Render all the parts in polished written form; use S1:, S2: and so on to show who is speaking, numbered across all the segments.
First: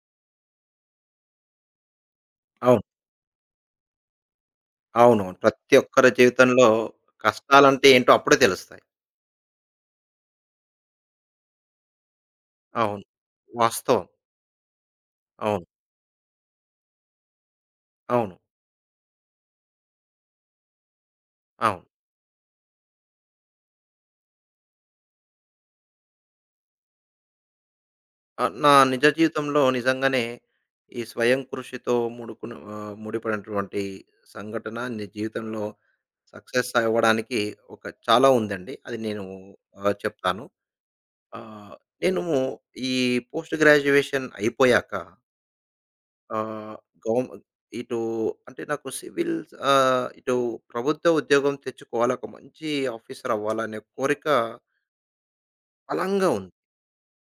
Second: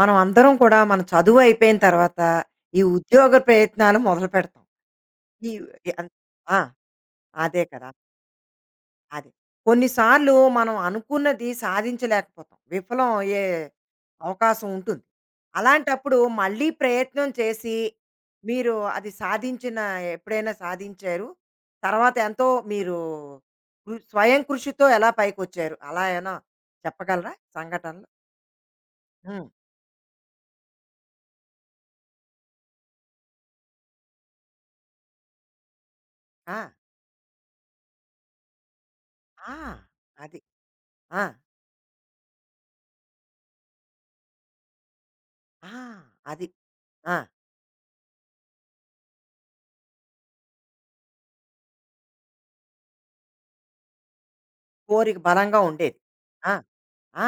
S1: మనం అందరం కూడా మన చదువు అయిపోయిన తర్వాత
S2: అవును.
S1: ఈ ఉద్యోగ ప్రయత్నాలు మొదలు పెడతాం.
S2: అవునవును.
S1: ఈ
S2: ప్రతి
S1: ఈ
S2: ఒక్కరి
S1: అన్ ఆ!
S2: జీవితంలో
S1: అదే
S2: కష్టాలంటే
S1: కదా!
S2: ఏంటో అప్పుడే తెలుస్తాయి.
S1: అదే. కొన్నిసార్లు మనం అనుకున్నది సాధించలేకపోతాం.
S2: అవును.
S1: విఫలం అయ్యే
S2: వాస్తవం.
S1: అవకాశం ఉంటుంది.
S2: అవును.
S1: అలాంటప్పుడు మళ్ళీ ప్రయత్నం చేసి
S2: అవును.
S1: మీరు అది సాధించిన ఎప్పుడైనా సాధించారు?
S2: అవును.
S1: తర్వాత ఎంతో మీరు కృ స్వయం కృషితో ఎలా పైకొచ్చారు? అలా ఏమైనా చెప్పగలరా సంఘటనలు?
S2: నా నిజ
S1: హ్మ్.
S2: జీవితంలో నిజంగానే ఈ స్వయం కృషితో ముడిపడినటువంటి సంఘటన నీ జీవితంలో
S1: ఆ!
S2: సక్సెస్ అవ్వడానికి ఒక చాలా ఉందండి. అది నేను
S1: ఆ! అది.
S2: చెప్తాను.
S1: ఆ!
S2: ఆహ్, నేను ఈ పోస్ట్ గ్రాడ్యుయేషన్ అయిపోయాక
S1: ఆ! అది.
S2: ఆహ్,
S1: ఆ!
S2: గౌమ్ ఇటు అంటే నాకు సివిల్ ఆహ్, ఇటు ప్రభుత్వ ఉద్యోగం తెచ్చుకోవాలి. ఒక మంచి ఆఫీసర్ అవ్వాలనే కోరిక
S1: కోరిక బలంగా ఉండేది.
S2: బలంగా ఉంది.
S1: ఆ! ఆ!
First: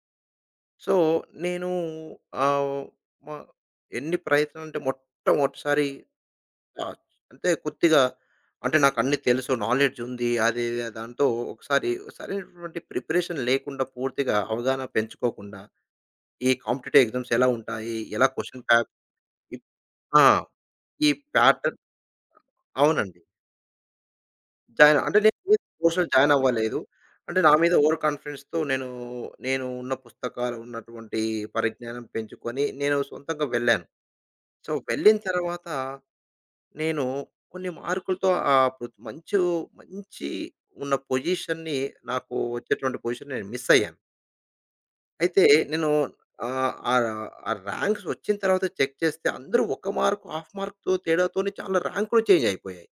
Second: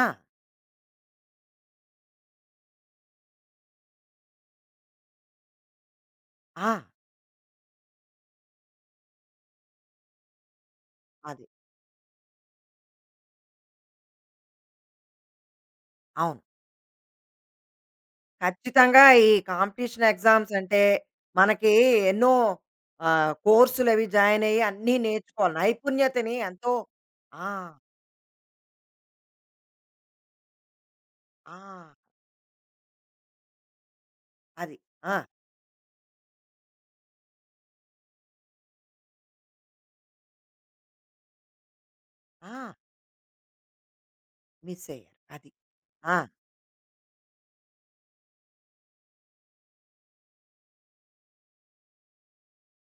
S2: సో, నేను ఆహ్, మ ఎన్ని ప్రయత్నం అంటే మొట్టమొదటిసారి
S1: ఆ!
S2: ఆహ్, అంటే కొద్దిగా అంటే నాకు అన్నీ తెలుసు. నాలెడ్జ్ ఉంది. అది ఇది దాంతో
S1: అది.
S2: ఒకసారి సరైనటువంటి ప్రిపరేషన్ లేకుండా పూర్తిగా అవగాహన పెంచుకోకుండా
S1: అవును.
S2: ఈ కాంపిటీటివ్ ఎగ్జామ్స్ ఎలా ఉంటాయి? ఎలా క్వెషన్ ప్యాప్
S1: ఖచ్చితంగా ఈ
S2: ఇప్
S1: కాంపిటీషన్
S2: ఆ!
S1: ఎగ్జామ్స్ అంటే
S2: ఈ
S1: మనకి
S2: ప్యాటర్న్
S1: ఎన్నో
S2: అవునండి.
S1: కోర్సులవి జాయిన్ అయ్యి అన్నీ
S2: జాయిన్ అంటే నేను
S1: నేర్చుకోవాలి.
S2: కోర్స్‌లో జాయిన్
S1: నైపుణ్యతని ఎంతో
S2: అవ్వలేదు. అంటే
S1: ఆ!
S2: నా మీద ఓవర్ కాన్ఫిడెన్స్‌తో నేను, నేను ఉన్న పుస్తకాలు ఉన్నటువంటి
S1: ఆ!
S2: పరిజ్ఞానం పెంచుకొని నేను సొంతంగా వెళ్ళాను. సో,
S1: అది. ఆ!
S2: వెళ్ళిన తర్వాత నేను కొన్ని మార్కులతో ఆహ్, పు మంచు మంచి ఉన్న నాకు
S1: ఆ!
S2: వచ్చేటువంటి పొజిషన్ నేను మిస్ అయ్యాను.
S1: మిస్ అయ్యారు.
S2: అయితే
S1: అది.
S2: నేను
S1: ఆ!
S2: ఆహ్, ఆహ్, ఆ ర్యాంక్స్ వచ్చిన తర్వాత చెక్ చేస్తే అందరూ 1 మార్క్, హాఫ్ మార్క్‌తో తేడాతోనే చాలా ర్యాంకులు చేంజ్ అయిపోయాయి.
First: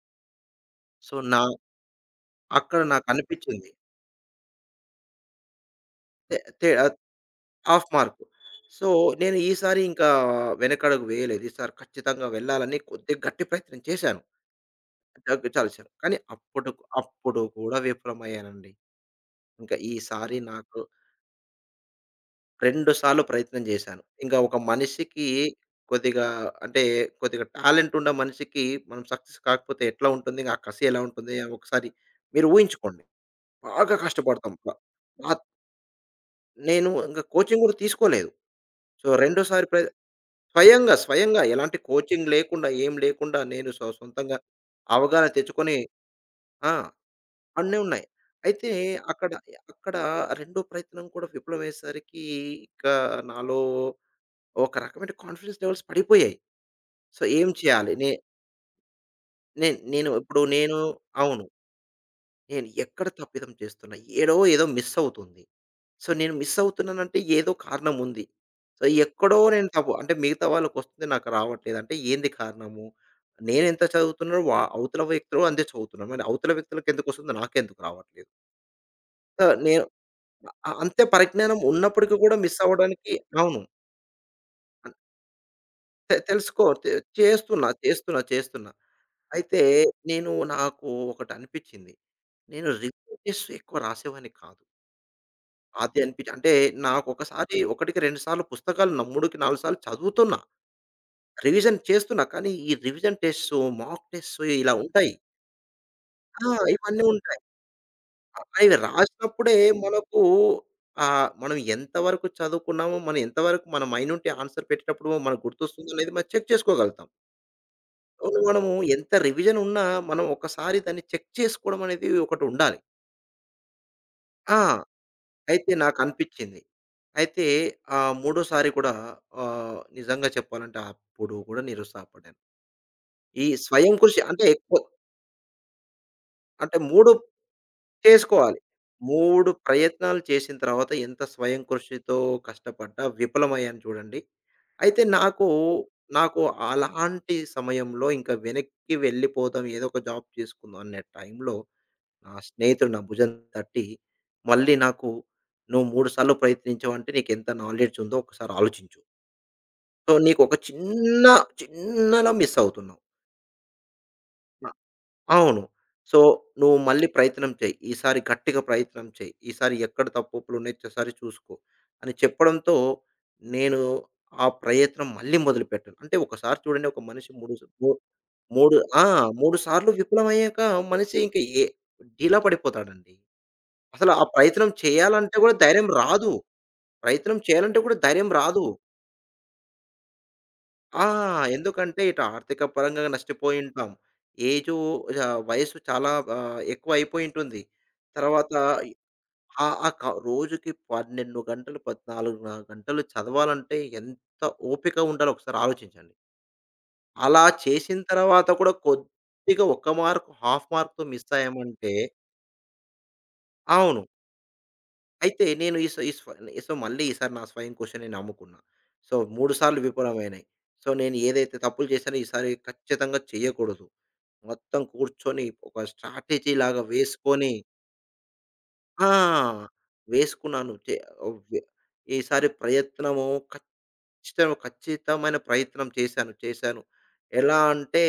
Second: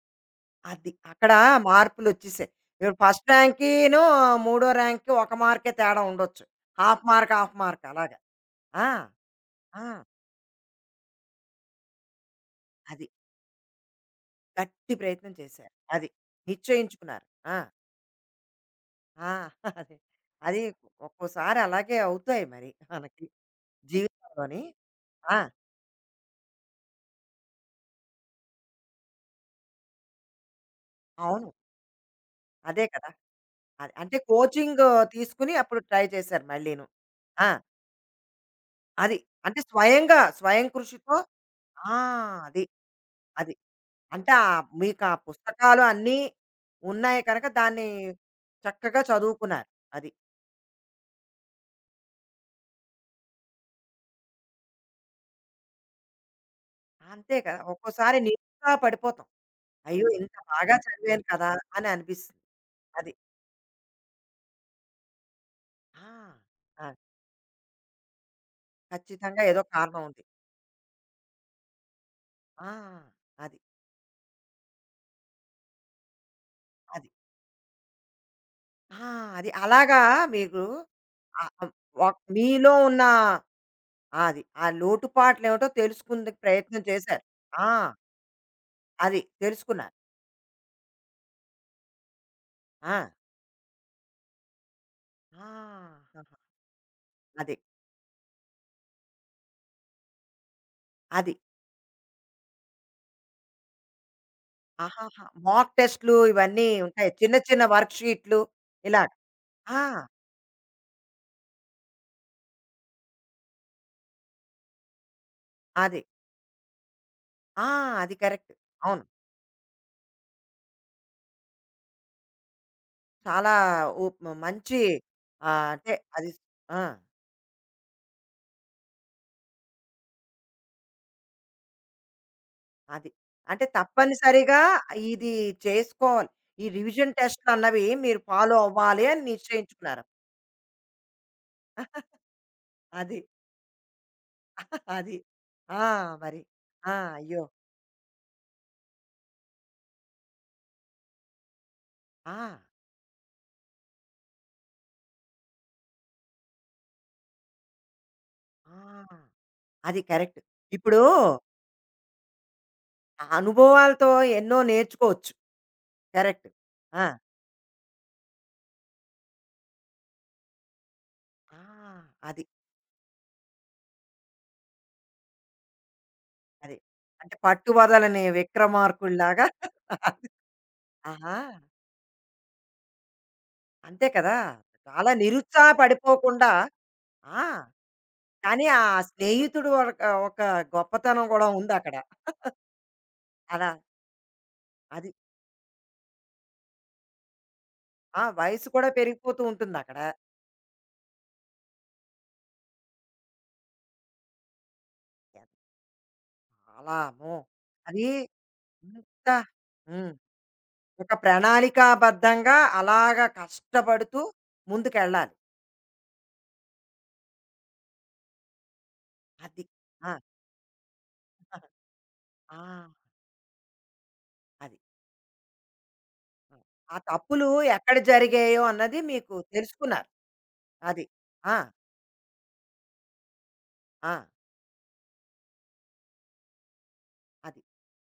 S1: అది.
S2: సో,
S1: అక్కడ
S2: నా
S1: మార్పులొచ్చేసాయి.
S2: అక్కడ
S1: ఇప్పుడు
S2: నాకు
S1: ఫస్ట్
S2: అనిపించింది.
S1: ర్యాంకీను, మూడో ర్యాంక్‌కి ఒక మార్కే తేడా
S2: తె
S1: ఉండొచ్చు.
S2: తే
S1: half mark, half mark
S2: half
S1: అలాగా.
S2: మార్క్.
S1: ఆ!
S2: సో, నేను ఈసారి
S1: ఆ!
S2: ఇంకా వెనకడుగు వేయలేదు. ఈసారి ఖచ్చితంగా వెళ్ళాలని
S1: అది.
S2: కొద్దిగా గట్టి ప్రయత్నం చేశాను.
S1: గట్టి ప్రయత్నం చేశారు.
S2: దగ్గుచాల్సాను.
S1: అది.
S2: కానీ అప్పుడు
S1: నిశ్చయించుకున్నారు.
S2: అప్పుడు
S1: ఆ!
S2: కూడా విఫలమయ్యానండి.
S1: ఆ!
S2: ఇంకా
S1: అదే.
S2: ఈసారి
S1: అది
S2: నాకు
S1: ఒక్కోసారి అలాగే అవుతాయి మరి
S2: 2 సార్లు
S1: మనకి
S2: ప్రయత్నం చేశాను. ఇంకా ఒక
S1: జీవితంలోని.
S2: మనిషికి
S1: ఆ!
S2: కొద్దిగా అంటే కొద్దిగా టాలెంట్ ఉన్న మనిషికి మనం సక్సెస్ కాకపోతే ఎట్లా ఉంటుంది? ఆ కసి ఎలా ఉంటుంది?
S1: అవును.
S2: ఒకసారి మీరు
S1: అదే
S2: ఊహించుకోండి.
S1: కదా! అది.
S2: బాగా
S1: అంటే
S2: కష్టపడతాం.
S1: కోచింగ్
S2: ఆహ్,
S1: తీసుకొని అప్పుడు ట్రై చేశారు మళ్ళీను.
S2: నేను ఇంకా
S1: ఆ!
S2: కోచింగ్ కూడా తీసుకోలేదు. సో,
S1: అది. అంటే
S2: రెండోసారి
S1: స్వయంగా, స్వయం
S2: స్వయంగా,
S1: కృషితో
S2: స్వయంగా ఎలాంటి
S1: ఆ!
S2: కోచింగ్
S1: అది.
S2: లేకుండా, ఏం లేకుండా
S1: అది.
S2: నేను
S1: అంటే
S2: సొంతంగా
S1: మీకా
S2: అవగాహన తెచ్చుకొని
S1: పుస్తకాలు అన్నీ
S2: ఆ!
S1: ఉన్నాయి కనుక
S2: అన్నీ
S1: దాన్ని
S2: ఉన్నాయి. అయితే
S1: చక్కగా
S2: అక్కడ,
S1: చదువుకున్నారు.
S2: అక్కడ
S1: అది.
S2: రెండో ప్రయత్నం కూడా విఫలమయ్యేసరికి ఇక నాలో ఒక రకమైన కాన్ఫిడెన్స్ లెవెల్స్ పడిపోయాయి. సో,
S1: అంతే
S2: ఏం
S1: కదా!
S2: చేయాలి? నే
S1: ఒక్కోసారి నిరుత్సాహ పడిపోతాం.
S2: నే
S1: అయ్యో!
S2: నేను
S1: ఇంత
S2: ఇప్పుడు
S1: బాగా
S2: నేను
S1: చదివాను
S2: అవును.
S1: కదా! అని అనిపిస్తుంది.
S2: నేను ఎక్కడ
S1: అది.
S2: తప్పిదం చేస్తున్నా? ఏదో మిస్ అవుతుంది.
S1: ఆ!
S2: సో, నేను మిస్
S1: ఆ!
S2: అవుతున్నానంటే ఏదో కారణం ఉంది. సో, ఎక్కడో
S1: ఖచ్చితంగా ఏదో
S2: నేను తప్పు
S1: కారణం
S2: అంటే
S1: ఉంది.
S2: మిగతా వాళ్ళకొస్తుంది నాకు రావట్లేదు. అంటే ఏంది
S1: ఆ!
S2: కారణము?
S1: అది.
S2: నేనెంత చదువుతున్నానో అవతల వ్యక్తులు అంతే చదువుతున్నారు. మరి అవతల
S1: అది.
S2: వ్యక్తులకెందుకొస్తుంది? నాకెందుకు రావట్లేదు?
S1: ఆ!
S2: సో,
S1: అది.
S2: నేను
S1: అలాగా మీకు
S2: అంతే
S1: ఆహ్,
S2: పరిజ్ఞానం
S1: ఆహ్,
S2: ఉన్నప్పటికి
S1: ఒక్
S2: కూడా మిస్
S1: మీలో ఉన్న
S2: అవ్వడానికి అవును.
S1: ఆ, అది. ఆ లోటుపాట్లేమిటో
S2: తె
S1: తెలుసుకుందుకు
S2: తెలుసుకో
S1: ప్రయత్నం
S2: తె
S1: చేశారు.
S2: చేస్తున్నా,
S1: ఆ!
S2: చేస్తున్నా, చేస్తున్నా.
S1: అది.
S2: అయితే
S1: తెలుసుకున్నారు.
S2: నాకు ఒకటనిపిచ్చింది. నేను
S1: ఆ!
S2: రివ్యూ టెస్ట్ ఎక్కువ రాసేవాడిని కాదు.
S1: ఆ!
S2: అది అనిపించి
S1: ఆహా!
S2: అంటే
S1: అది.
S2: నాకొకసారి 1కి 2 సార్లు పుస్తకాలు 3కి 4 సార్లు చదువుతున్నా.
S1: అది.
S2: రివిజన్ చేస్తున్నా. కానీ ఈ రివిజన్ టెస్ట్సు, మాక్ టెస్ట్సు ఇలా ఉంటాయి.
S1: ఆహాహా! మాక్ టెస్ట్‌లు
S2: ఆ!
S1: ఇవన్నీ
S2: ఇవన్నీ
S1: ఉంటాయి. చిన్న
S2: ఉంటాయి.
S1: చిన్న వర్క్ షీట్‌లు
S2: అవి
S1: ఇలాగ.
S2: రాసినప్పుడే
S1: ఆ!
S2: మనకు మనం ఎంత వరకు చదువుకున్నామో, మనం ఎంత వరకు మన మైండ్ నుండి ఆన్సర్ పెట్టేటప్పుడు మనకు గుర్తొస్తుందో
S1: అది.
S2: అనేది మనం చెక్ చేసుకోగలుగుతాం.
S1: ఆ! అది
S2: అవును.
S1: కరెక్ట్.
S2: మనము
S1: అవును.
S2: ఎంత రివిజన్ ఉన్నా మనం ఒకసారి దాన్ని చెక్ చేసుకోవడం అనేది ఒకటుండాలి.
S1: చాలా ఉప్
S2: ఆ!
S1: మంచి
S2: అయితే
S1: అంటే అది
S2: నాకనిపిచ్చింది.
S1: ఆ!
S2: అయితే ఆ మూడోసారి కూడా నిజంగా చెప్పాలంటే అప్పుడు కూడా నిరుత్సాహపడ్డాను.
S1: అది.
S2: ఈ
S1: అంటే
S2: స్వయం కృషి అంటే
S1: తప్పనిసరిగా
S2: ఎక్కువ
S1: ఇది చేసుకోవాలి. ఈ
S2: అంటే 3
S1: రివిజన్ టెస్ట్‌లన్నవి మీరు ఫాలో
S2: చేసుకోవాలి.
S1: అవ్వాలి అని
S2: 3
S1: నిశ్చయించుకున్నారు.
S2: ప్రయత్నాలు చేసిన తర్వాత ఎంత స్వయం కృషితో కష్టపడ్డా
S1: అది.
S2: విఫలమయ్యాను చూడండి. అయితే
S1: అది. ఆ! మరి.
S2: నాకు
S1: ఆ!
S2: అలాంటి
S1: అయ్యో!
S2: సమయంలో ఇంకా వెనక్కి వెళ్ళిపోదాం ఏదో ఒక జాబ్ చేసుకుందాం అనే టైంలో నా
S1: ఆ!
S2: స్నేహితుడు నా భుజం తట్టి, మళ్ళీ నాకు, "నువ్వు 3 సార్లు ప్రయత్నించావు అంటే నీకెంత నాలెడ్జ్ ఉందో ఒకసారి ఆలోచించు.
S1: ఆ! అది
S2: సో,
S1: కరెక్ట్.
S2: నీకు ఒక
S1: ఇప్పుడు
S2: చిన్నలా మిస్ అవుతున్నావు."
S1: ఆ అనుభవాలతో ఎన్నో
S2: అ
S1: నేర్చుకోవచ్చు.
S2: అవును. So,
S1: correct.
S2: "నువ్వు
S1: ఆ!
S2: మళ్ళీ ప్రయత్నం చెయి. ఈసారి గట్టిగా ప్రయత్నం చెయి. ఈసారి ఎక్కడ తప్పులున్నాయి ఒక్కసారి చూసుకో"
S1: ఆ!
S2: అని
S1: అది.
S2: చెప్పడంతో నేను ఆ ప్రయత్నం మళ్ళీ మొదలుపెట్టాను. అంటే ఒకసారి
S1: అది.
S2: చూడండి, ఒక మనిషి
S1: అంటే
S2: మూడు సా మూ
S1: పట్టువదలని
S2: మూడు ఆ!
S1: 'విక్రమార్కుడులాగా'
S2: 3 సార్లు విఫలమయ్యాక మనిషి ఇంక
S1: ఆహా!
S2: ఏ డీలా పడిపోతాడండి.
S1: అంతే
S2: అసలు ఆ
S1: కదా!
S2: ప్రయత్నం
S1: చాలా
S2: చేయాలంటే కూడా ధైర్యం రాదు.
S1: నిరుత్సాహపడిపోకుండా
S2: ప్రయత్నం
S1: ఆ!
S2: చేయాలంటే కూడా ధైర్యం రాదు.
S1: కానీ ఆ స్నేహితుడు ఒక ఒక
S2: ఆ!
S1: గొప్పతనం గూడా ఉందక్కడ.
S2: ఎందుకంటే ఇటు ఆర్థిక పరంగా నష్టపోయి
S1: అలా
S2: ఉంటాం. ఏజు
S1: అది.
S2: వయసు చాలా ఎక్కువైపోయి ఉంటుంది.
S1: ఆ!
S2: తర్వాత
S1: వయసు కూడా పెరిగిపోతూ
S2: ఆ ఆ
S1: ఉంటుందక్కడ.
S2: క రోజుకి 12 గంటలు, 14 గంటలు చదవాలంటే ఎంత ఓపిక ఉండాలో ఒకసారి ఆలోచించండి.
S1: చాలా అమ్మో!
S2: అలా చేసిన
S1: అది
S2: తర్వాత కూడా
S1: ఇంత
S2: కొద్దిగా ఒక్క
S1: హ్మ్.
S2: మార్క్, హాఫ్ మార్క్‌తో
S1: ఒక
S2: మిస్ అయ్యామంటే
S1: ప్రణాళికాబద్ధంగా అలాగా
S2: అవును.
S1: కష్టపడుతూ ముందుకెళ్ళాలి.
S2: అయితే నేను ఈ సో ఈ స్వ ఈ సో, మళ్ళీ ఈసారి నా స్వయం కృషిని నమ్ముకున్నా. సో, 3
S1: అది.
S2: సార్లు
S1: ఆ!
S2: విఫలమైనాయి. సో, నేను ఏదైతే తప్పులు చేశానో ఈసారి
S1: ఆ!
S2: ఖచ్చితంగా చేయకూడదు.
S1: అది.
S2: మొత్తం కూర్చొని ఒక స్ట్రాటజీ
S1: ఆ
S2: లాగా
S1: ఆ తప్పులు
S2: వేసుకొని
S1: ఎక్కడ జరిగాయో అన్నది మీకు
S2: ఆ!
S1: తెలుసుకున్నారు.
S2: వేసుకున్నాను. చే
S1: అది. ఆ!
S2: వ్య ఈసారి ప్రయత్నము
S1: ఆ!
S2: ఖచ్చితం ఖచ్చితమైన ప్రయత్నం చేశాను. చేశాను. ఎలా
S1: అది.
S2: అంటే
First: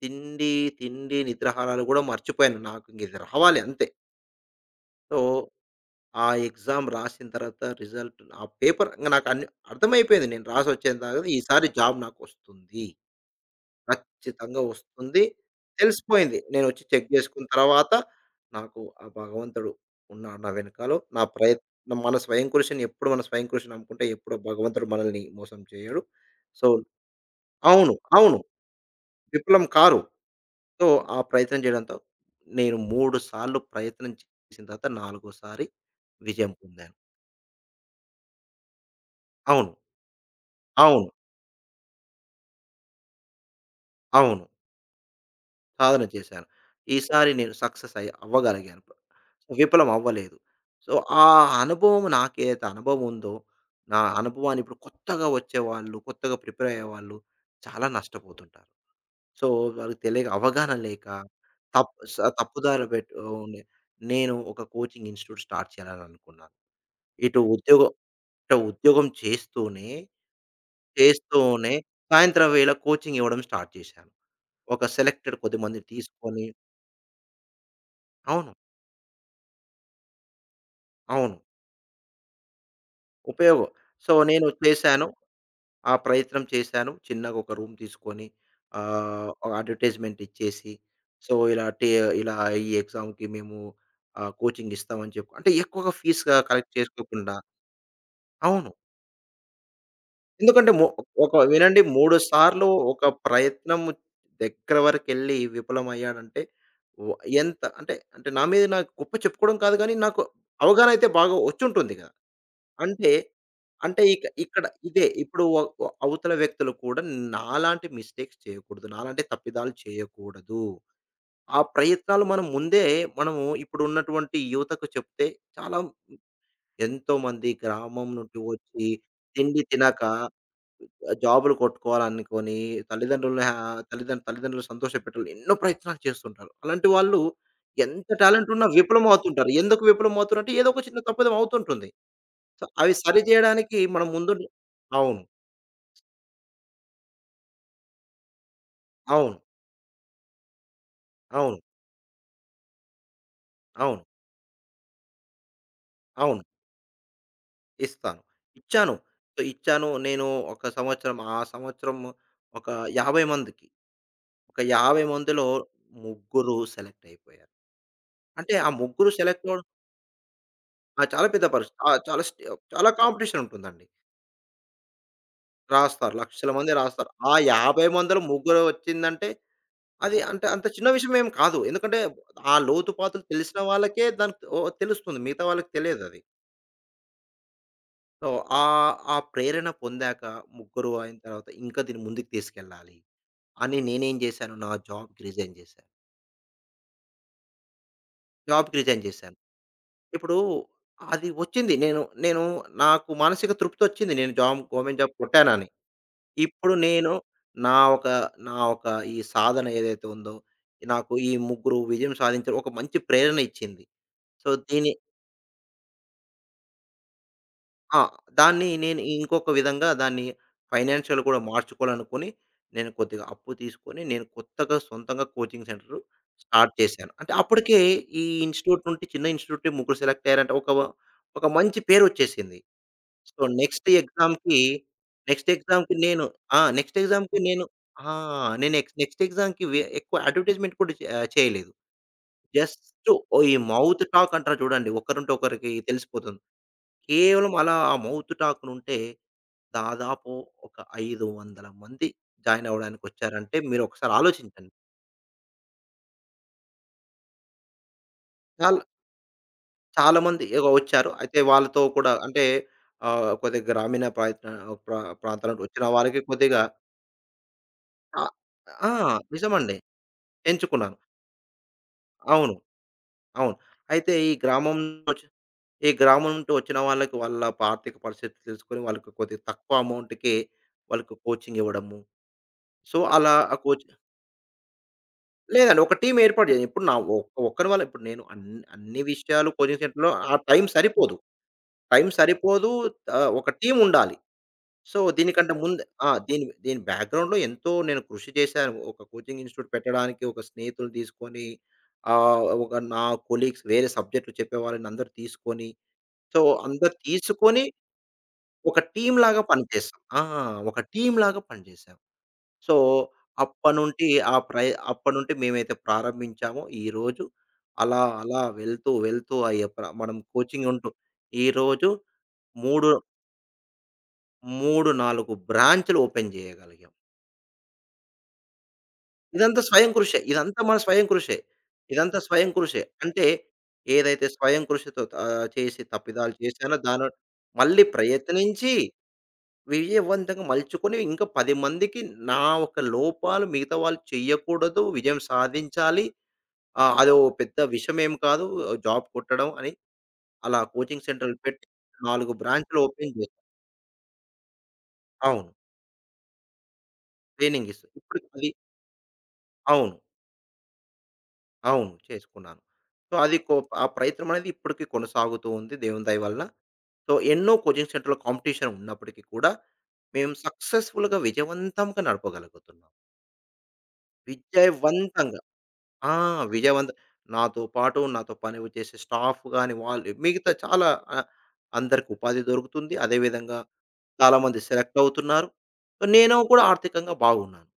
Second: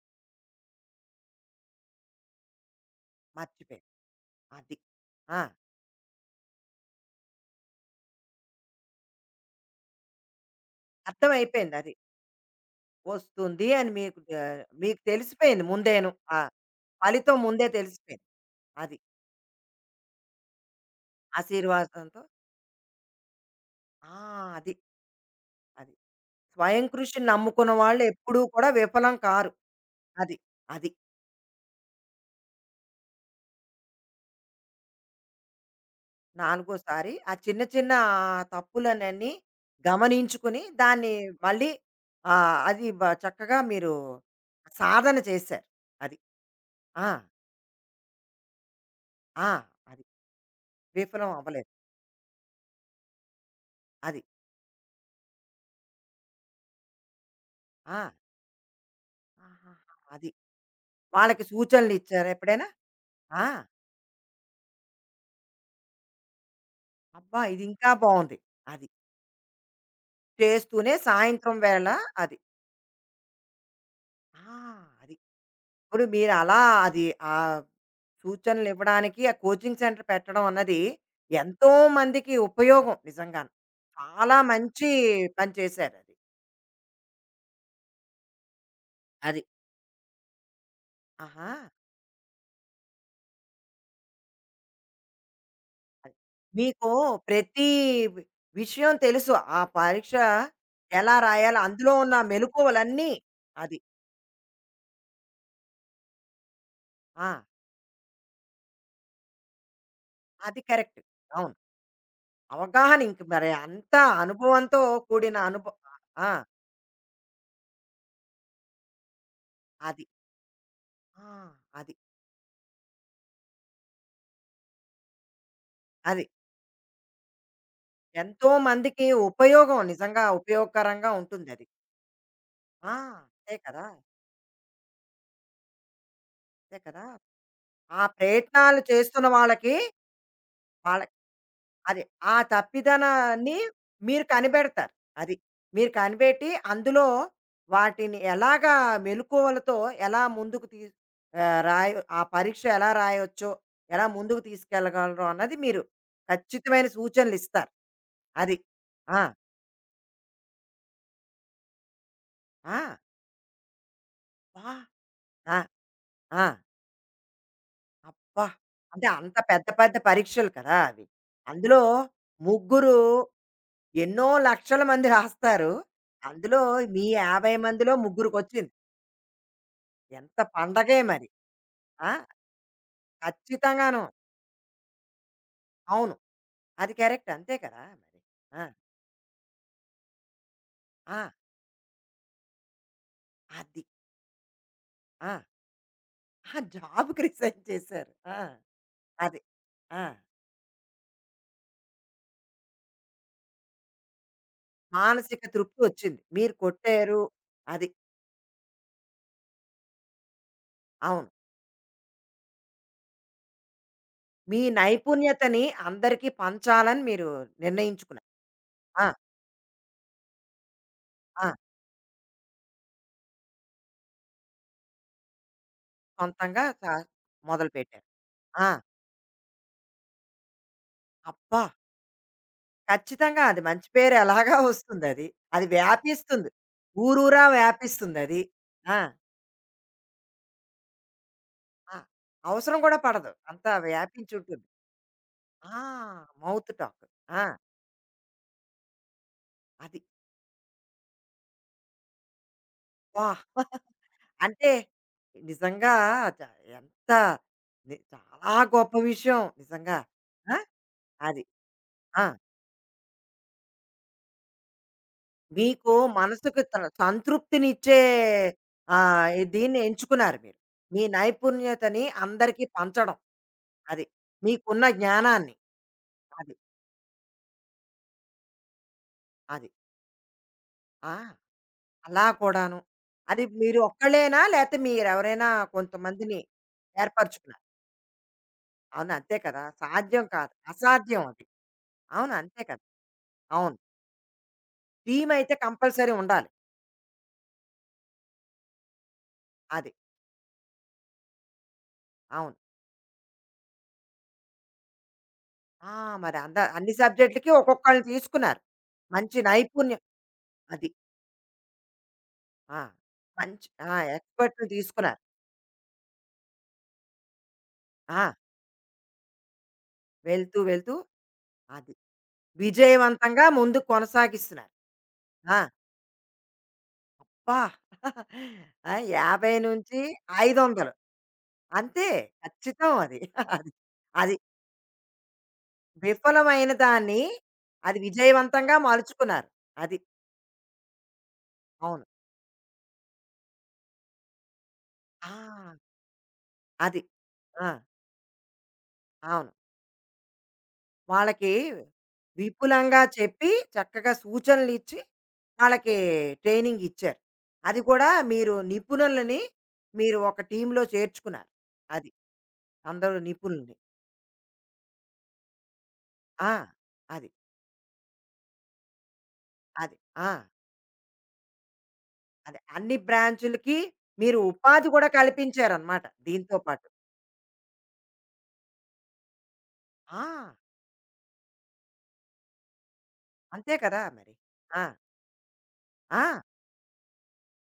S2: తిండి, తిండి, నిద్రాహారాలు గూడా మర్చిపోయాను. నాకు ఇంక ఇది రావాలి అంతే.
S1: మర్చిపోయారు. అది.
S2: సో,
S1: ఆ!
S2: ఆ ఎగ్జామ్ రాసిన తర్వాత రిజల్ట్ ఆ పేపర్ ఇంగ నాకు అన్ని అర్థమైపోయేది. నేను రాసొచ్చేదాకా ఈసారి
S1: అర్థమైపోయింది అది.
S2: జాబ్ నాకొస్తుంది.
S1: వస్తుంది అని మీకు
S2: ఖచ్చితంగా
S1: మీకు
S2: వస్తుంది.
S1: తెలిసిపోయింది ముందేను.
S2: తెలిసిపోయింది.
S1: ఆ!
S2: నేనొచ్చి చెక్
S1: ఫలితం
S2: జేసుకున్న
S1: ముందే
S2: తర్వాత
S1: తెలిసిపోయింది.
S2: నాకు
S1: అది.
S2: ఆ భగవంతుడు ఉన్నాడు నా వెనకాల. నా ప్రయత్నం మన
S1: ఆశీర్వాదంతో
S2: స్వయం కృషిని ఎప్పుడు మన స్వయం కృషి నమ్ముకుంటే
S1: ఆ!
S2: ఎప్పుడు
S1: అది.
S2: భగవంతుడు మనల్ని మోసం
S1: అది.
S2: చేయడు. సో,
S1: స్వయం కృషిని నమ్ముకున్న
S2: అవును.
S1: వాళ్ళు
S2: అవును.
S1: ఎప్పుడూ కూడా విఫలం కారు.
S2: విఫలం కారు.
S1: అది.
S2: సో,
S1: అది.
S2: ఆ ప్రయత్నం చేయడంతో నేను 3 సార్లు ప్రయత్నం చేసిన తర్వాత నాలుగోసారి విజయం పొందాను.
S1: నాలుగోసారి ఆ చిన్న చిన్న తప్పులనన్నీ
S2: అవును.
S1: గమనించుకుని
S2: అవును.
S1: దాన్ని మళ్ళీ అది బ చక్కగా మీరు
S2: అవును.
S1: సాధన చేశారు.
S2: సాధన
S1: అది.
S2: చేశాను.
S1: ఆ!
S2: ఈసారి నేను సక్సెస్ అవ్వగలిగాను.
S1: ఆ!
S2: విఫలం
S1: అది.
S2: అవ్వలేదు. సో, ఆ
S1: విఫలం అవ్వలేదు.
S2: అనుభవం నాకేదైతే అనుభవం ఉందో, నా
S1: అది.
S2: అనుభవాన్ని ఇప్పుడు కొత్తగా వచ్చేవాళ్ళు, కొత్తగా ప్రిపేర్ అయ్యేవాళ్ళు చాలా
S1: ఆ!
S2: నష్టపోతుంటారు. సో,
S1: ఆహాహా!
S2: వాళ్ళకి తెలియక
S1: అది.
S2: అవగాహన లేక
S1: వాళ్ళకి సూచనలిచ్చారా ఎప్పుడైనా?
S2: తప్పుదారి పెట్టు
S1: ఆ!
S2: ఉండే నేను ఒక కోచింగ్ ఇన్‌స్టిట్యూట్ స్టార్ట్ చేయాలని అనుకున్నాను. ఇటు
S1: అబ్బా! ఇది
S2: ఉద్యోగం
S1: ఇంకా బావుంది.
S2: ఇటు
S1: అది.
S2: ఉద్యోగం చేస్తూనే,
S1: చేస్తూనే సాయంత్రం
S2: చేస్తూనే
S1: వేళ అది.
S2: సాయంత్రం వేళ కోచింగ్ ఇవ్వడం స్టార్ట్ చేశాను.
S1: ఆ!
S2: ఒక
S1: అది.
S2: సెలెక్టెడ్ కొద్దిమందిని
S1: ఇప్పుడు
S2: తీసుకొని
S1: మీరలా అది ఆహ్,
S2: అవును.
S1: సూచనలివ్వడానికి ఆ కోచింగ్ సెంటర్ పెట్టడం అన్నది
S2: అవును.
S1: ఎంతో మందికి ఉపయోగం నిజంగాను.
S2: ఉపయోగం. సో,
S1: చాలా
S2: నేను
S1: మంచి
S2: చేశాను.
S1: పని
S2: ఆ
S1: చేశారది. అది.
S2: ప్రయత్నం చేశాను. చిన్నగా ఒక రూమ్ తీసుకొని ఆహ్,
S1: అది
S2: అడ్వర్టైజ్‌మెంట్ ఇచ్చేసి, సో,
S1: ఆహా!
S2: ఇలా ఈ ఎగ్జామ్‌కి మేము కోచింగ్ ఇస్తామని చెప్పి అంటే ఎక్కువగా
S1: అది.
S2: ఫీస్ కలెక్ట్
S1: మీకు
S2: చేసుకోకుండా
S1: ప్రతి వి
S2: అవును.
S1: విషయం తెలుసు. ఆ పరీక్ష
S2: ఎందుకంటే
S1: ఎలా
S2: ఒక
S1: రాయాలో
S2: వినండి,
S1: అందులో ఉన్న
S2: 3 సార్లు ఒక
S1: మెలకువలన్నీ అది.
S2: ప్రయత్నం దగ్గర వరకెళ్ళి విఫలమయ్యానంటే వ
S1: ఆ!
S2: ఎంత అంటే నా మీద నాకు గొప్ప చెప్పుకోవడం కాదు గానీ నాకు
S1: అది
S2: అవగాహన
S1: కరెక్ట్.
S2: అయితే బాగా
S1: అవును.
S2: వచ్చుంటుంది కదా!
S1: అవగాహన
S2: అంటే,
S1: ఇంక మరి అంత
S2: అంటే ఇక ఇక్కడ
S1: అనుభవంతో
S2: ఇదే
S1: కూడిన
S2: ఇప్పుడు ఒ
S1: అనుభవ
S2: ఒ
S1: ఆ!
S2: అవతల వ్యక్తులు కూడా నాలాంటి మిస్టేక్స్ చేయకూడదు. నాలాంటి తప్పిదాలు
S1: అది.
S2: చేయకూడదు.
S1: ఆ!
S2: ఆ
S1: అది.
S2: ప్రయత్నాలు మనం ముందే మనము ఇప్పుడు ఉన్నటువంటి యువతకు చెప్తే చాలా
S1: అది.
S2: ఎంతోమంది గ్రామం నుండి
S1: ఎంతో
S2: వచ్చి
S1: మందికి
S2: తిండి
S1: ఉపయోగం
S2: తినక
S1: నిజంగా ఉపయోగకరంగా
S2: జాబులు
S1: ఉంటుందది.
S2: కొట్టుకోవాలనుకోని
S1: ఆ!
S2: తల్లిదండ్రులని హ్యా
S1: అంతే కదా!
S2: తల్లిదండ్రు తల్లిదండ్రులు సంతోషపెట్టాలని ఎన్నో ప్రయత్నాలు చేస్తుంటారు.
S1: అంతే
S2: అలాంటి
S1: కదా!
S2: వాళ్ళు
S1: ఆ
S2: ఎంత టాలెంట్ ఉన్నా
S1: ప్రయత్నాలు
S2: విఫలం
S1: చేస్తున్న
S2: అవుతుంటారు.
S1: వాళ్ళకి
S2: ఎందుకు విఫలం అవుతున్నారు అంటే ఏదో ఒక చిన్న
S1: వాళ్ళ
S2: తప్పిదం అవుతుంటుంది.
S1: అది. ఆ
S2: సో, అవి సరి
S1: తప్పిదనాన్ని
S2: జేయడానికి మనం
S1: మీరు
S2: ముందుండి
S1: కనిపెడతారు.
S2: అవును.
S1: అది. మీరు కనిపెట్టి అందులో వాటిని ఎలాగా
S2: అవును.
S1: మెలుకువలతో ఎలా ముందుకు తీ
S2: అవును.
S1: రాయొ ఆ పరీక్ష ఎలా రాయొచ్చో,
S2: అవును.
S1: ఎలా ముందుకు తీసుకెళ్ళగలరో అన్నది మీరు
S2: అవును.
S1: ఖచ్చితమైన సూచనలిస్తారు.
S2: ఇస్తాను.
S1: అది.
S2: ఇచ్చాను.
S1: ఆ!
S2: సో, ఇచ్చాను. నేను ఒక సంవత్సరం ఆ సంవత్సరం ఒక
S1: ఆ!
S2: 50 మందికి, ఒక
S1: అబ్బా!
S2: 50 మందిలో
S1: ఆ! ఆ!
S2: ముగ్గురు సెలెక్ట్ అయిపోయారు.
S1: అబ్బా!
S2: అంటే ఆ
S1: అంటే
S2: ముగ్గురు
S1: అంత
S2: సెలెక్ట్ అవ్వడం
S1: పెద్ద పెద్ద పరీక్షలు కదా!
S2: ఆ!
S1: అవి.
S2: చాలా పెద్ద పరిస్థితి.
S1: అందులో
S2: ఆ! చాలా
S1: ముగ్గురు
S2: కాంపిటీషన్ ఉంటుందండి.
S1: ఎన్నో లక్షల మంది రాస్తారు.
S2: రాస్తారు. లక్షల
S1: అందులో
S2: మంది
S1: మీ
S2: రాస్తారు. ఆ
S1: 50
S2: 50
S1: మందిలో
S2: మందిలో ముగ్గురు
S1: ముగ్గురికొచ్చింది.
S2: వచ్చిందంటే అది
S1: ఎంత
S2: అంటే అంత చిన్న
S1: పండగే
S2: విషయం ఏం
S1: మరి.
S2: కాదు. ఎందుకంటే
S1: ఆ!
S2: ఆ లోతుపాతులు తెలిసిన
S1: ఖచ్చితంగాను.
S2: వాళ్ళకే దానికి ఓ తెలుస్తుంది. మిగతా వాళ్ళకి
S1: అవును.
S2: తెలియదది.
S1: అది కరెక్ట్. అంతే కదా! మరి.
S2: సో,
S1: ఆ!
S2: ఆ ఆ ప్రేరణ పొందాక ముగ్గురు అయిన
S1: ఆ!
S2: తర్వాత ఇంకా దీన్ని ముందుకు తీసుకెళ్ళాలి అని
S1: అది.
S2: నేనేం చేశాను. నా జాబ్‌కి
S1: ఆ!
S2: రిజైన్ చేశాను.
S1: ఆ! జాబ్‌కి రిజైన్ చేశారు. ఆ!
S2: జాబ్‌కి రిజైన్ చేశాను.
S1: అది. ఆ!
S2: ఇప్పుడు అది వచ్చింది. నేను నేను నాకు మానసిక తృప్తొచ్చింది. నేను జాబ్ గవర్నమెంట్ జాబ్
S1: మానసిక
S2: కొట్టానని.
S1: తృప్తి వచ్చింది. మీరు
S2: ఇప్పుడు నేను
S1: కొట్టారు.
S2: నా
S1: అది.
S2: ఒక నా ఒక ఈ సాధన ఏదైతే ఉందో నాకు
S1: అవును.
S2: ఈ ముగ్గురు విజయం సాధించారు. ఒక మంచి ప్రేరణ ఇచ్చింది. సో,
S1: మీ
S2: దీని
S1: నైపుణ్యతని అందరికీ పంచాలని మీరు
S2: ఆ!
S1: నిర్ణయించుకున్నారు.
S2: దాన్ని నేను
S1: ఆ!
S2: ఇంకొక విధంగా దాన్ని ఫైనాన్షియల్ కూడా
S1: ఆ!
S2: మార్చుకోవాలనుకుని, నేను కొద్దిగా అప్పు తీసుకొని, నేను కొత్తగా సొంతంగా కోచింగ్ సెంటర్
S1: సొంతంగా
S2: స్టార్ట్
S1: స
S2: చేశాను. అంటే అప్పటికే
S1: మొదలుపెట్టారు.
S2: ఈ
S1: ఆ!
S2: ఇన్‌స్టిట్యూట్ నుండి చిన్న ఇన్‌స్టిట్యూట్ ముగ్గురు సెలెక్ట్ అయ్యారంటే ఒక ఒక
S1: అబ్బా!
S2: మంచి పేరు వచ్చేసింది. సో,
S1: ఖచ్చితంగా అది మంచి పేరు ఎలాగా వస్తుందది. అది
S2: నెక్స్ట్
S1: అది
S2: ఎగ్జామ్‌కి నేను
S1: వ్యాపిస్తుంది.
S2: ఆ! నెక్స్ట్ ఎగ్జామ్‌కి
S1: ఊరూరా
S2: నేను ఆ!
S1: వ్యాపిస్తుందది.
S2: నేను
S1: ఆ!
S2: నెక్స్ట్ ఎగ్జామ్‌కి ఎక్కువ అడ్వర్టైజ్మెంట్ కూడా చేయలేదు.
S1: ఆ! అవసరం కూడా
S2: జస్ట్
S1: పడదు.
S2: ఓ ఈ
S1: అంతా
S2: మౌత్ టాక్
S1: వ్యాపించి
S2: అంటారు
S1: ఉంటుంది.
S2: చూడండి. ఒకరంటే ఒకరికి
S1: ఆ!
S2: తెలిసిపోతుంది.
S1: Mouth talk. ఆ!
S2: కేవలం అలా ఆ మౌత్ టాక్‌నుంటే
S1: అది.
S2: దాదాపు ఒక 500 మంది జాయిన్ అవ్వడానికి వచ్చారంటే
S1: అబ్బా!
S2: మీరు ఒకసారి ఆలోచించండి.
S1: అంటే నిజంగా చ ఎంత ని చాలా
S2: చాలా
S1: గొప్ప విషయం నిజంగా.
S2: చాలా మంది
S1: ఆ!
S2: ఇగో వచ్చారు. అయితే
S1: అది.
S2: వాళ్ళతో కూడా
S1: ఆ!
S2: అంటే కొద్దిగా గ్రామీణ ప్రాంతాల నుండి వచ్చిన
S1: మీకు
S2: వారికి కొద్దిగా
S1: మనసుకు త సంతృప్తినిచ్చే
S2: ఆ! ఆ! నిజమండి.
S1: దీన్ని ఎంచుకున్నారు మీరు.
S2: ఎంచుకున్నాను.
S1: మీ నైపుణ్యతని
S2: అవును.
S1: అందరికీ పంచడం.
S2: అవును.
S1: అది.
S2: అయితే ఈ గ్రామం
S1: మీకున్న
S2: నుంచి వచ్చి-
S1: జ్ఞానాన్ని.
S2: ఈ గ్రామం నుండి
S1: అది.
S2: వచ్చిన వాళ్ళకి వాళ్ళ ఆర్థిక పరిస్థితి తెలుసుకొని వాళ్ళకి కొద్దిగా
S1: అది.
S2: తక్కువ అమౌంట్‌కే వాళ్ళకి
S1: ఆ!
S2: కోచింగ్ ఇవ్వడము.
S1: అలా కూడాను.
S2: సో, అలా
S1: అది
S2: ఆ
S1: మీరు
S2: కోచింగ్
S1: ఒక్కళ్ళేనా? లేతే మీరెవరైనా
S2: లేదండి. ఒక టీమ్
S1: కొంతమందిని
S2: ఏర్పాటు చేయాలి. ఇప్పుడు నా ఒక్
S1: ఏర్పరచుకున్నారు.
S2: ఒక్కని వల్ల ఇప్పుడు నేను అన్ని అన్ని
S1: అవును. అంతే
S2: విషయాలు
S1: కదా!
S2: కోచింగ్ సెంటర్‌లో
S1: సాధ్యం
S2: ఆ
S1: కాదు.
S2: టైం సరిపోదు.
S1: అసాధ్యం అది.
S2: టైం
S1: అవును. అంతే
S2: సరిపోదు.
S1: కదా!
S2: ఒక
S1: అవును.
S2: టీమ్ ఉండాలి. సో, దీనికంటే
S1: టీమయితే
S2: ముందు ఆ!
S1: కంపల్సరీ
S2: దీని
S1: ఉండాలి.
S2: దీని బ్యాక్‌గ్రౌండ్‌లో ఎంతో నేను కృషి చేశాను. ఒక కోచింగ్ ఇన్‌స్టిట్యూట్
S1: అది.
S2: పెట్టడానికి ఒక స్నేహితుల్ని తీసుకొని
S1: అవును.
S2: ఒక నా కొలీగ్స్ వేరే సబ్జెక్ట్‌లు చెప్పేవాళ్ళని అందరూ తీసుకొని,
S1: ఆ! మరి
S2: సో,
S1: అంద అన్ని
S2: అందరూ
S1: సబ్జెక్ట్‌లకి
S2: తీసుకొని
S1: ఒక్కొక్కళ్ళని తీసుకున్నారు.
S2: ఒక
S1: మంచి
S2: టీమ్‌లాగా పనిచేసాం.
S1: నైపుణ్యం
S2: ఆ! ఒక
S1: అది.
S2: టీమ్‌లాగా పనిచేసాం. సో,
S1: ఆ! మంచి ఆ!
S2: అప్పటినుండి ఆ ప్రయ
S1: ఎక్స్‌పర్ట్‌ని తీసుకున్నారు.
S2: అప్పటినుండి మేమైతే ప్రారంభించామో ఈరోజు అలా,
S1: ఆ!
S2: అలా వెళ్తూ, వెళ్తూ అయ్యే ప్ర మనం
S1: వెళ్తూ,
S2: కోచింగ్ ఉంటూ
S1: వెళ్తూ
S2: ఈరోజు
S1: అది.
S2: 3,
S1: విజయవంతంగా ముందుకు కొనసాగిస్తున్నారు.
S2: 3, 4
S1: ఆ!
S2: బ్రాంచ్‌లు ఓపెన్ చేయగలిగాం.
S1: అబ్బా! ఆ!
S2: ఇదంతా స్వయం కృషే. ఇదంతా మన
S1: 50-500
S2: స్వయం కృషే.
S1: అంతే.
S2: ఇదంతా స్వయం కృషే.
S1: ఖచ్చితం అది.
S2: అంటే
S1: అది.
S2: ఏదైతే
S1: అది
S2: స్వయం కృషితో చేసి తప్పిదాలు
S1: విఫలమైన
S2: చేశానో దాని
S1: దాన్ని
S2: మళ్ళీ
S1: అది
S2: ప్రయత్నించి
S1: విజయవంతంగా మలుచుకున్నారు. అది.
S2: విజయవంతంగా మలుచుకొని ఇంకా 10 మందికి
S1: అవును.
S2: నా ఒక లోపాలు మిగతా వాళ్ళు చెయ్యకూడదు, విజయం
S1: ఆ!
S2: సాధించాలి. ఆ!
S1: అది.
S2: అదో పెద్ద
S1: ఆ!
S2: విషయమేం కాదు. జాబ్ కొట్టడం
S1: అవును.
S2: అని అలా కోచింగ్ సెంటర్‌లు
S1: వాళ్ళకి
S2: పెట్టి 4 బ్రాంచ్‌లు
S1: విపులంగా
S2: ఓపెన్ చేశాం.
S1: చెప్పి, చక్కగా సూచనలిచ్చి,
S2: అవును.
S1: వాళ్ళకి ట్రైనింగ్ ఇచ్చారు.
S2: ట్రైనింగ్
S1: అది
S2: ఇస్తూ
S1: కూడా
S2: ఇప్పుడు అది
S1: మీరు నిపుణులని
S2: అవును.
S1: మీరు ఒక టీమ్‌లో చేర్చుకున్నారు.
S2: అవును.
S1: అది.
S2: చేసుకున్నాను. సో,
S1: అందరూ
S2: అది కొ
S1: నిపుణుల్ని.
S2: ఆ ప్రయత్నం అనేది ఇప్పటికి కొనసాగుతూ ఉంది దేవుని దయ వల్ల.
S1: ఆ!
S2: సో,
S1: అది.
S2: ఎన్నో కోచింగ్ సెంటర్‌లో కాంపిటీషన్ ఉన్నప్పటికీ కూడా
S1: అది. ఆ!
S2: మేము సక్సెస్‌ఫుల్‌గా విజయవంతంగా
S1: అది.
S2: నడపగలుగుతున్నాం.
S1: అన్ని బ్రాంచులకి మీరు ఉపాధి కూడా
S2: విజయవంతంగా.
S1: కల్పించారనమాట
S2: ఆ!
S1: దీంతో పాటు.
S2: విజయవంత నాతో పాటు నాతో పని చేసే స్టాఫ్ గాని వాళ్ళు
S1: ఆ!
S2: మిగతా చాలా ఆహ్, అందరికి ఉపాధి దొరుకుతుంది. అదేవిధంగా
S1: అంతే కదా మరి.
S2: చాలామంది
S1: ఆ!
S2: సెలెక్ట్ అవుతున్నారు. సో, నేను
S1: ఆ!
S2: కూడా ఆర్థికంగా బాగున్నాను.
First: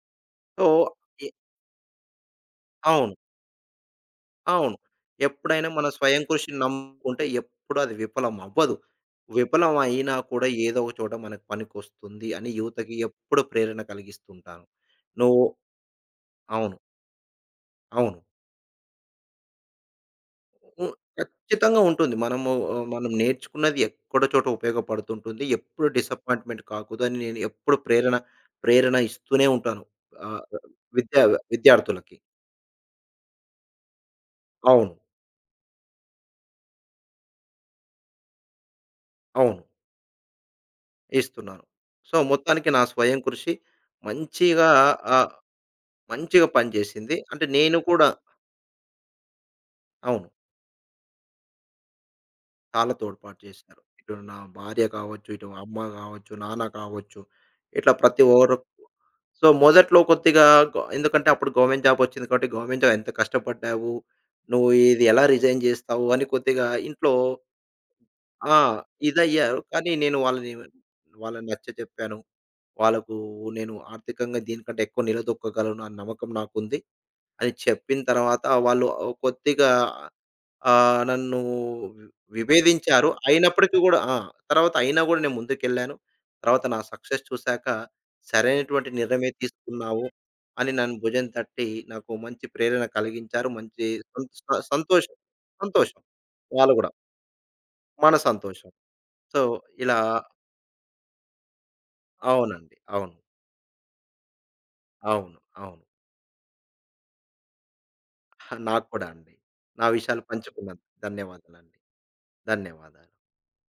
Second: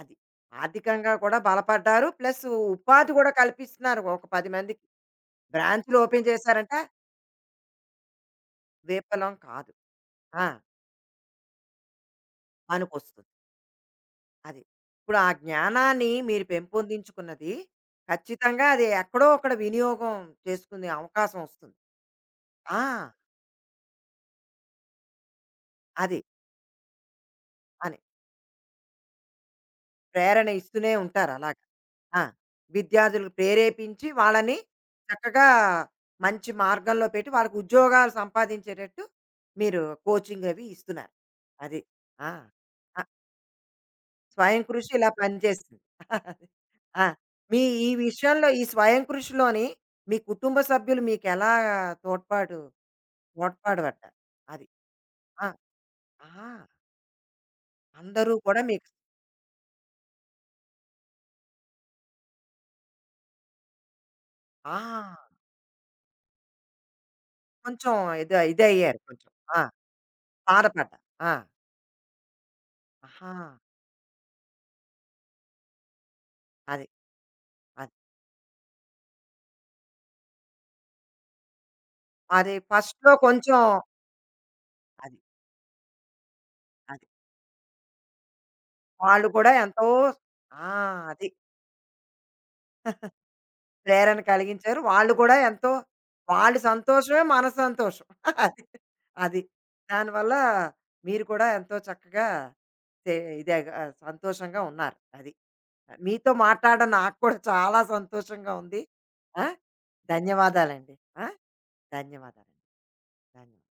S1: అది.
S2: సో,
S1: ఆర్థికంగా
S2: ఎ
S1: కూడా బలపడ్డారు. ప్లస్ ఉపాధి
S2: అవును.
S1: కూడా కల్పిస్తున్నారు ఒక 10
S2: అవును.
S1: మందికి.
S2: ఎప్పుడైనా మన
S1: బ్రాంచ్‌లు
S2: స్వయం
S1: ఓపెన్
S2: కృషిని
S1: చేశారంటే
S2: నమ్ముకుంటే ఎప్పుడు అది విఫలం అవ్వదు.
S1: విఫలం కాదు.
S2: విఫలం అయినా
S1: ఆ!
S2: కూడా ఏదో ఒక చోట మనకు పనికొస్తుంది అని యువతకి
S1: పనికొస్తుంది.
S2: ఎప్పుడు ప్రేరణ
S1: అది.
S2: కలిగిస్తుంటాను.
S1: ఇప్పుడు ఆ
S2: నువ్వు
S1: జ్ఞానాన్ని మీరు
S2: అవును.
S1: పెంపొందించుకున్నది
S2: అవును.
S1: ఖచ్చితంగా అది ఎక్కడో అక్కడ వినియోగం చేసుకునే
S2: హ్మ్.
S1: అవకాశం వస్తుంది.
S2: ఖచ్చితంగా ఉంటుంది. మనము
S1: ఆ!
S2: మనం నేర్చుకున్నది ఎక్కడో చోట ఉపయోగపడుతుంటుంది. ఎప్పుడు
S1: అది.
S2: డిసప్పాయింట్‌మెంట్ కాకూడదని నేను ఎప్పుడు
S1: అని.
S2: ప్రేరణ ఇస్తూనే ఉంటాను. ఆహ్,
S1: ప్రేరణ ఇస్తూనే
S2: విద్యా
S1: ఉంటారు అలాగా.
S2: విద్యార్థులకి.
S1: ఆ! విద్యార్థులను ప్రేరేపించి వాళ్ళని
S2: అవును.
S1: చక్కగా మంచి మార్గంలో పెట్టి వాళ్ళకి ఉద్యోగాలు సంపాదించేటట్టు
S2: అవును.
S1: మీరు కోచింగ్ అవి ఇస్తున్నారు.
S2: ఇస్తున్నాను.
S1: అది.
S2: సో,
S1: ఆ!
S2: మొత్తానికి నా
S1: ఆ!
S2: స్వయం కృషి
S1: స్వయం
S2: మంచిగా
S1: కృషి ఇలా
S2: ఆహ్,
S1: పనిచేస్తుంది.
S2: మంచిగా
S1: ఆ!
S2: పనిచేసింది. అంటే
S1: మీ
S2: నేను
S1: ఈ
S2: కూడా
S1: విషయంలో ఈ స్వయం కృషిలోని మీ
S2: అవును.
S1: కుటుంబ సభ్యులు మీకెలా తోడ్పాటు
S2: చాలా తోడ్పాటు చేశారు.
S1: తోడ్పాటు పడ్డారు?
S2: ఇటు నా
S1: అది.
S2: భార్య కావచ్చు, ఇటు
S1: ఆ!
S2: అమ్మ కావచ్చు,
S1: ఆహా!
S2: నాన్న కావచ్చు, ఇట్లా ప్రతి
S1: అందరూ
S2: ఒక్కరు.
S1: కూడా మీకు
S2: సో, మొదట్లో కొద్దిగా ఎందుకంటే అప్పుడు గవర్నమెంట్ జాబ్ వచ్చింది కాబట్టి, గవర్నమెంట్ జాబ్ ఎంత కష్టపడ్డావు, నువ్వు
S1: ఆ!
S2: ఇది ఎలా రిజైన్ చేస్తావు అని కొద్దిగా ఇంట్లో
S1: కొంచెం ఇది
S2: ఆ!
S1: ఇదయ్యారు కొంచెం.
S2: ఇదయ్యారు.
S1: ఆ!
S2: కానీ నేను వాళ్ళని
S1: బాధపడ్డారు. ఆ!
S2: వాళ్ళని నచ్చచెప్పాను. వాళ్ళకు
S1: ఆహా!
S2: నేను ఆర్థికంగా దీనికంటే ఎక్కువ నిలదొక్కగలను అన్న నమ్మకం నాకుంది
S1: అది.
S2: అని
S1: అది.
S2: చెప్పిన తర్వాత వాళ్ళు కొద్దిగా నన్ను
S1: అది
S2: విభేదించారు.
S1: ఫస్ట్‌లో కొంచెం
S2: అయినప్పటికీ గూడా ఆ! తర్వాత అయినా
S1: అది.
S2: గూడా నేను ముందుకెళ్ళాను. తర్వాత నా
S1: అది.
S2: సక్సెస్ చూసాక సరైనటువంటి
S1: వాళ్ళు
S2: నిర్ణయమే
S1: కూడా ఎంతో
S2: తీసుకున్నావు
S1: ఆ!
S2: అని నన్ను భుజం
S1: అది.
S2: తట్టి నాకు మంచి ప్రేరణ కలిగించారు. మంచి
S1: ప్రేరణ
S2: సంత్ స
S1: కలిగించారు. వాళ్ళు
S2: సంతోషం,
S1: కూడా ఎంతో
S2: సంతోషం.
S1: వాళ్ళు
S2: వాళ్ళు గూడా
S1: సంతోషమే మన సంతోషం.
S2: మన
S1: అది.
S2: సంతోషం. సో,
S1: అది.
S2: ఇలా
S1: దానివల్ల మీరు కూడా ఎంతో చక్కగా
S2: అవునండి. అవును.
S1: తే ఇదేగా సంతోషంగా ఉన్నారు. అది.
S2: అవును. అవును.
S1: మీతో మాట్లాడడం నాకు కూడా చాలా సంతోషంగా ఉంది.
S2: నాకు కూడా అండి.
S1: ఆ!
S2: నా విషయాలు పంచుకున్నందుకు
S1: ధన్యవాదాలండి. ఆ!
S2: ధన్యవాదాలండి.
S1: ధన్యవాదాలండి.
S2: ధన్యవాదాలు.
S1: ధన్యవాదాలు.